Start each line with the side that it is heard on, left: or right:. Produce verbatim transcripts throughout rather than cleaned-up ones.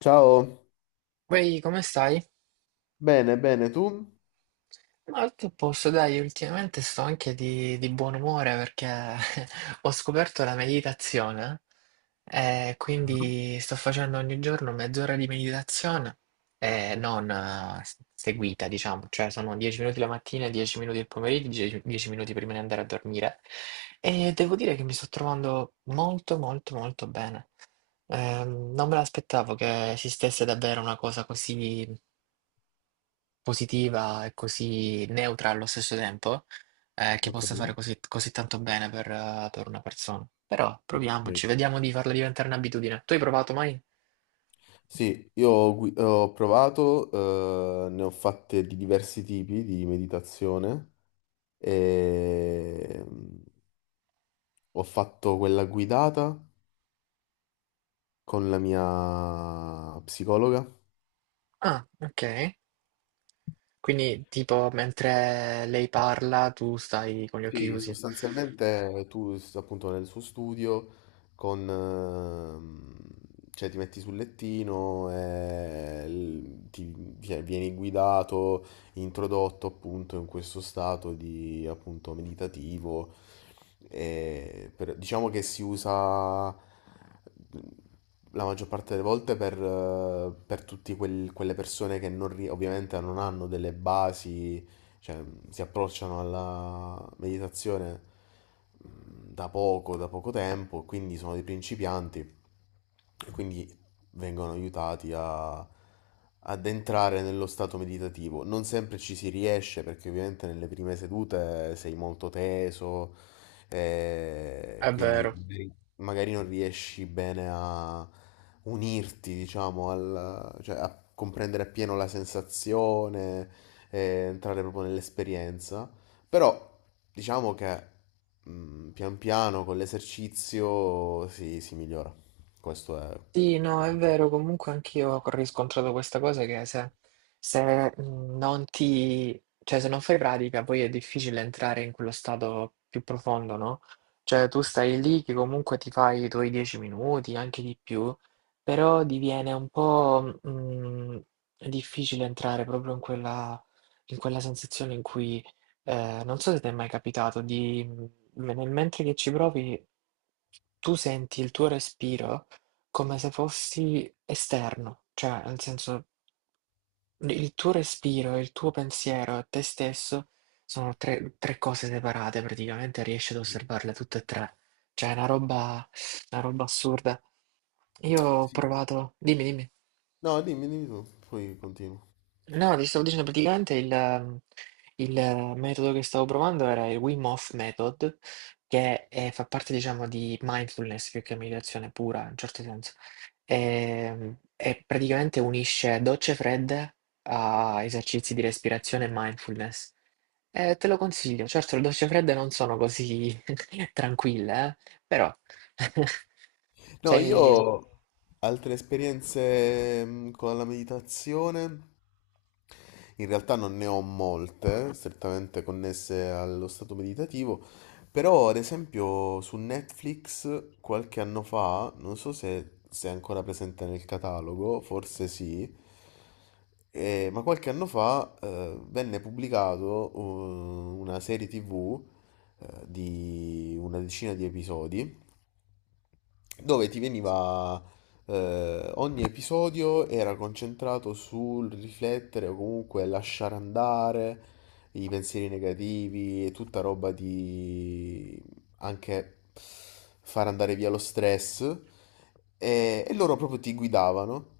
left: Ciao,
right: Vai, come stai?
left: bene, bene, tu?
right: Ma tutto a posto, dai, ultimamente sto anche di, di buon umore perché ho scoperto la meditazione e quindi sto facendo ogni giorno mezz'ora di meditazione e non eh, s- seguita, diciamo, cioè sono dieci minuti la mattina, dieci minuti il pomeriggio, dieci dieci minuti prima di andare a dormire e devo dire che mi sto trovando molto molto molto bene. Ehm, non me l'aspettavo che esistesse davvero una cosa così positiva e così neutra allo stesso tempo, eh, che
left: Ok,
right: possa fare così, così tanto bene per, eh, per una persona. Però
left: ok.
right: proviamoci, vediamo di farla diventare un'abitudine. Tu hai provato mai?
left: Sì, io ho, gui- ho provato, eh, ne ho fatte di diversi tipi di meditazione e mm, ho fatto quella guidata con la mia psicologa.
right: Ah, ok. Quindi tipo mentre lei parla tu stai con gli occhi
left: Sì,
right: chiusi.
left: sostanzialmente tu s- appunto nel suo studio con, ehm, cioè ti metti sul lettino e l- ti cioè, vieni guidato, introdotto appunto in questo stato di appunto meditativo. E per- diciamo che si usa la maggior parte delle volte per, eh, per tutte quelle persone che non, ri- ovviamente non hanno delle basi, cioè, si approcciano alla meditazione mh, da poco, da poco tempo, quindi sono dei principianti e quindi vengono aiutati a, ad entrare nello stato meditativo. Non sempre ci si riesce perché ovviamente nelle prime sedute sei molto teso, eh,
right: È
left: quindi
right: vero.
left: magari magari non riesci bene a unirti, diciamo, al, cioè a comprendere appieno la sensazione, e entrare proprio nell'esperienza. Però diciamo che mm, pian piano con l'esercizio si, si migliora. Questo è...
right: Sì, no, è
left: quello.
right: vero, comunque anch'io ho riscontrato questa cosa che se, se non ti, cioè se non fai pratica poi è difficile entrare in quello stato più profondo, no? Cioè tu stai lì che comunque ti fai i tuoi dieci minuti, anche di più, però diviene un po' mm, difficile entrare proprio in quella, in quella sensazione in cui, eh, non so se ti è mai capitato, di, nel mentre che ci provi tu senti il tuo respiro come se fossi esterno, cioè nel senso l il tuo respiro e il tuo pensiero e te stesso sono tre 3 cose separate praticamente, riesci ad osservarle tutte e tre. Cioè è una roba una roba assurda. Io ho
left: Sì.
right: provato dimmi, dimmi.
left: No, dimmi, dimmi tu, poi continuo.
right: No, ti stavo dicendo praticamente il, ehm, il, eh, metodo che stavo provando era il Wim Hof Method, che è- fa parte, diciamo, di mindfulness più che meditazione pura, in un certo senso. E, e praticamente unisce docce fredde a esercizi di respirazione e mindfulness. Eh, te lo consiglio, certo le docce fredde non sono così tranquille, eh, però.
left: No, io
right: Cioè,
left: ho altre esperienze mm, con la meditazione. In realtà non ne ho molte, strettamente connesse allo stato meditativo, però ad esempio su Netflix qualche anno fa, non so se, se è ancora presente nel catalogo, forse sì, eh, ma qualche anno fa eh, venne pubblicato eh, una serie T V eh, di una decina di episodi dove ti veniva, eh, ogni episodio era concentrato sul riflettere o comunque lasciare andare i pensieri negativi e tutta roba di anche far andare via lo stress, e, e loro proprio ti guidavano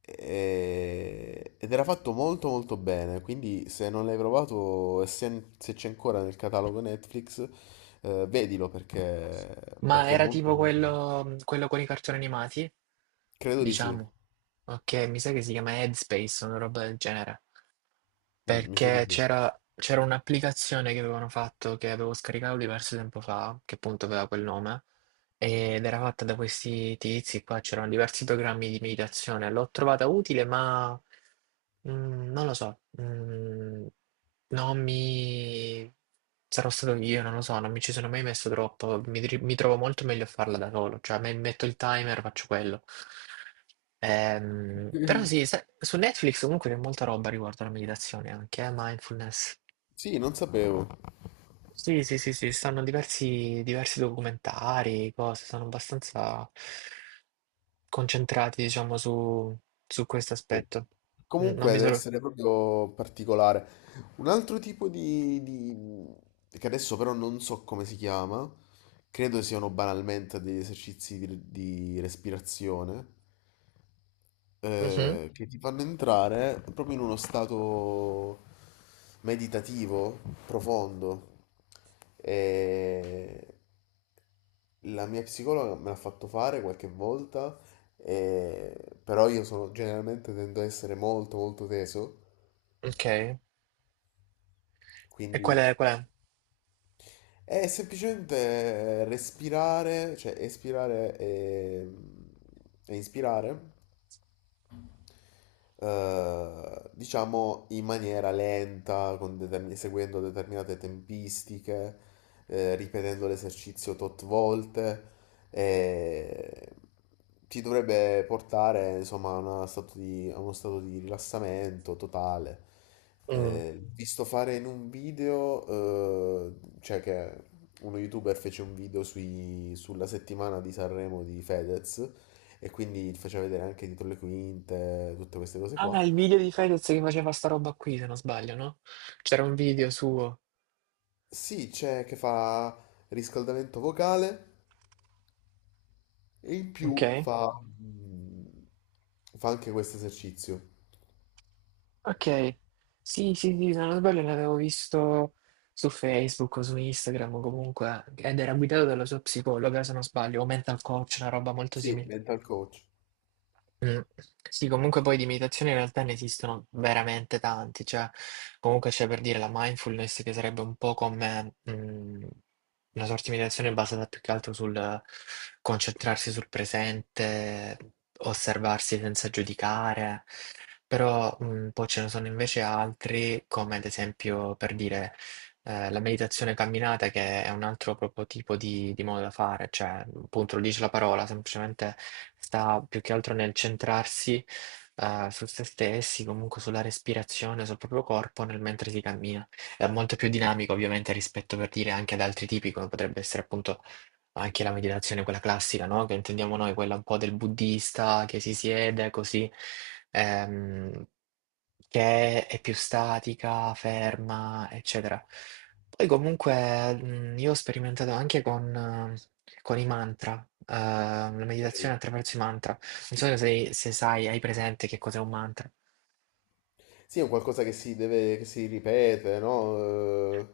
left: e- ed era fatto molto molto bene, quindi se non l'hai provato e se, se c'è ancora nel catalogo Netflix, eh, vedilo perché,
right: ma
left: perché è
right: era
left: molto...
right: tipo
left: molto bello.
right: quello, quello con i cartoni animati?
left: Credo di sì.
right: Diciamo. Okay, mi sa che si chiama Headspace, una roba del genere,
left: Mm, mi sa di
right: perché
left: sì.
right: c'era c'era un'applicazione che avevano fatto, che avevo scaricato diverso tempo fa, che appunto aveva quel nome ed era fatta da questi tizi qua, c'erano diversi programmi di meditazione, l'ho trovata utile, ma mm, non lo so, mm, non mi... sarò stato io, non lo so, non mi ci sono mai messo troppo, mi, tri- mi trovo molto meglio a farla da solo, cioè me- metto il timer, faccio quello. Ehm, però
left: Mm.
right: sì, sa- su Netflix comunque c'è molta roba riguardo alla meditazione anche, eh, mindfulness.
left: Sì, non sapevo.
right: Sì, sì, sì, sì, stanno diversi, diversi documentari, cose, sono abbastanza concentrati, diciamo, su, su questo
left: Sì.
right: aspetto. Mm. Non
left: Comunque
right: mi
left: deve
right: trovo.
left: essere proprio particolare. Un altro tipo di, di- che adesso però non so come si chiama, credo siano banalmente degli esercizi di, di respirazione,
right: Mhm.
left: eh, che ti fanno entrare proprio in uno stato meditativo profondo. E la mia psicologa me l'ha fatto fare qualche volta, e- però io sono, generalmente tendo a essere molto molto teso,
right: Ok. E qual
left: quindi
right: è, qual
left: è semplicemente respirare, cioè espirare e, e inspirare, eh, diciamo in maniera lenta, con determin- seguendo determinate tempistiche, eh, ripetendo l'esercizio tot volte, e ti dovrebbe portare insomma a, una stato di- a uno stato di rilassamento totale.
right: è? Mm.
left: Eh, visto fare in un video, eh, cioè che uno youtuber fece un video sui- sulla settimana di Sanremo di Fedez, e quindi ti faceva vedere anche dietro le quinte, tutte queste cose qua.
right: Ah, il video di Fedez che faceva sta roba qui, se non sbaglio, no? C'era un video suo.
left: Sì, c'è che fa riscaldamento vocale e in più
right: Ok.
left: fa, mm, fa anche questo esercizio.
right: Ok. Sì, sì, sì, se non sbaglio l'avevo visto su Facebook o su Instagram o comunque, ed era guidato dalla sua psicologa, se non sbaglio, o mental coach, una roba molto
left: Sì,
right: simile.
left: mental coach.
right: Mh. Sì, comunque poi di meditazione in realtà ne esistono veramente tanti, cioè comunque c'è per dire la mindfulness che sarebbe un po' come, mhmm, una sorta di meditazione basata più che altro sul concentrarsi sul presente, osservarsi senza giudicare, però, mhmm, poi ce ne sono invece altri come ad esempio per dire eh, la meditazione camminata che è un altro proprio tipo di, di modo da fare, cioè appunto lo dice la parola, semplicemente sta più che altro nel centrarsi eh, su se stessi, comunque sulla respirazione, sul proprio corpo nel mentre si cammina. È molto più dinamico ovviamente rispetto per dire anche ad altri tipi, come potrebbe essere appunto anche la meditazione, quella classica, no? Che intendiamo noi, quella un po' del buddista che si siede così, ehm, che è più statica, ferma, eccetera. Poi comunque mh, io ho sperimentato anche con, eh, con i mantra, eh, la meditazione
left: Ok.
right: attraverso i mantra. Non so se, se sai, hai presente che cos'è un mantra.
left: Sì, è un qualcosa che si deve, che si ripete, no? Eh,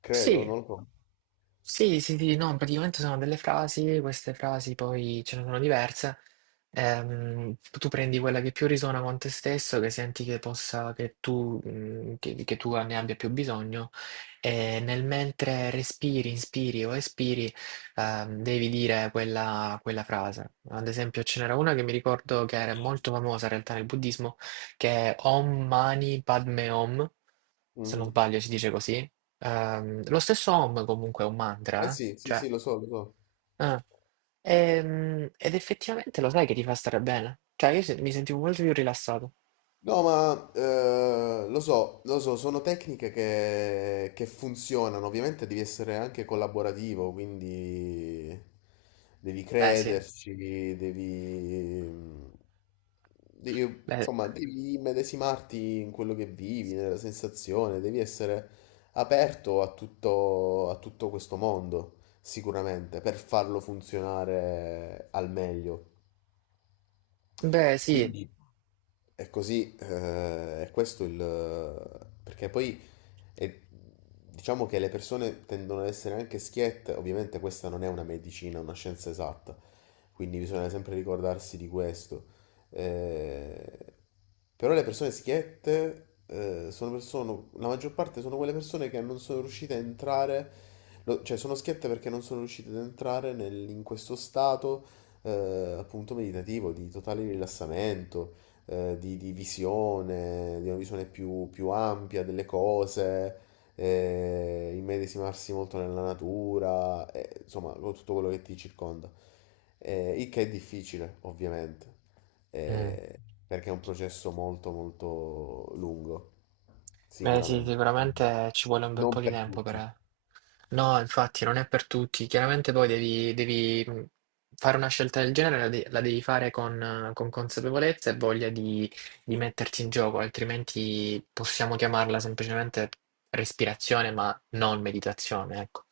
left: credo,
right: Sì.
left: non lo so.
right: Sì, sì, sì, no, praticamente sono delle frasi, queste frasi poi ce ne sono diverse. Ehm, tu prendi quella che più risuona con te stesso, che senti che possa, che tu, mm, che, che tu ne abbia più bisogno, e nel mentre respiri, inspiri o espiri, ehm, devi dire quella, quella frase. Ad esempio, ce n'era una che mi ricordo che era molto famosa in realtà nel buddismo, che è Om Mani Padme Hum se non
left: Mhm.
right: sbaglio si dice così. Ehm, lo stesso Om comunque è un
left: Eh
right: mantra, eh.
left: sì, sì,
right: Cioè,
left: sì, lo so, lo so.
right: eh. Ehm, ed effettivamente lo sai che ti fa stare bene. Cioè, io se- mi sentivo molto più rilassato.
left: No, ma eh, lo so, lo so, sono tecniche che, che funzionano. Ovviamente devi essere anche collaborativo, quindi devi
right: Beh, sì.
left: crederci, devi, devi-
right: Beh,
left: insomma, devi immedesimarti in quello che vivi, nella sensazione, devi essere aperto a tutto, a tutto questo mondo, sicuramente, per farlo funzionare al meglio.
right: beh, sì.
left: Quindi è così, eh, è questo il... perché poi è- diciamo che le persone tendono ad essere anche schiette, ovviamente questa non è una medicina, una scienza esatta, quindi bisogna sempre ricordarsi di questo. Eh, però le persone schiette eh, sono persone, la maggior parte sono quelle persone che non sono riuscite a entrare, lo- cioè sono schiette perché non sono riuscite ad entrare nel- in questo stato, eh, appunto meditativo, di totale rilassamento, eh, di, di visione, di una visione più, più ampia delle cose, eh, immedesimarsi molto nella natura, eh, insomma, con tutto quello che ti circonda. Eh, il che è difficile, ovviamente,
right: Mm.
left: eh, perché è un processo molto, molto lungo,
right: Beh sì,
left: sicuramente.
right: sicuramente ci vuole un bel po'
left: Non
right: di
left: per
right: tempo
left: tutti,
right: per. No, infatti non è per tutti. Chiaramente poi devi, devi, mh, fare una scelta del genere, la, de- la devi fare con, eh, con consapevolezza e voglia di, di metterti in gioco, altrimenti possiamo chiamarla semplicemente respirazione, ma non meditazione, ecco.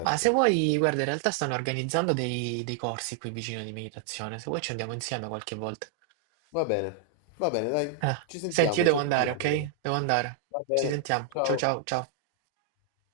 right: Ma se vuoi, guarda, in realtà stanno organizzando dei, dei corsi qui vicino di meditazione, se vuoi ci andiamo insieme qualche volta.
left: Va bene, va bene, dai,
right: Ah,
left: ci
right: senti, io
left: sentiamo, ci
right: devo andare,
left: aggiorniamo allora.
right: ok? Devo andare.
left: Va
right: Ci
left: bene,
right: sentiamo. Ciao
left: ciao.
right: ciao ciao.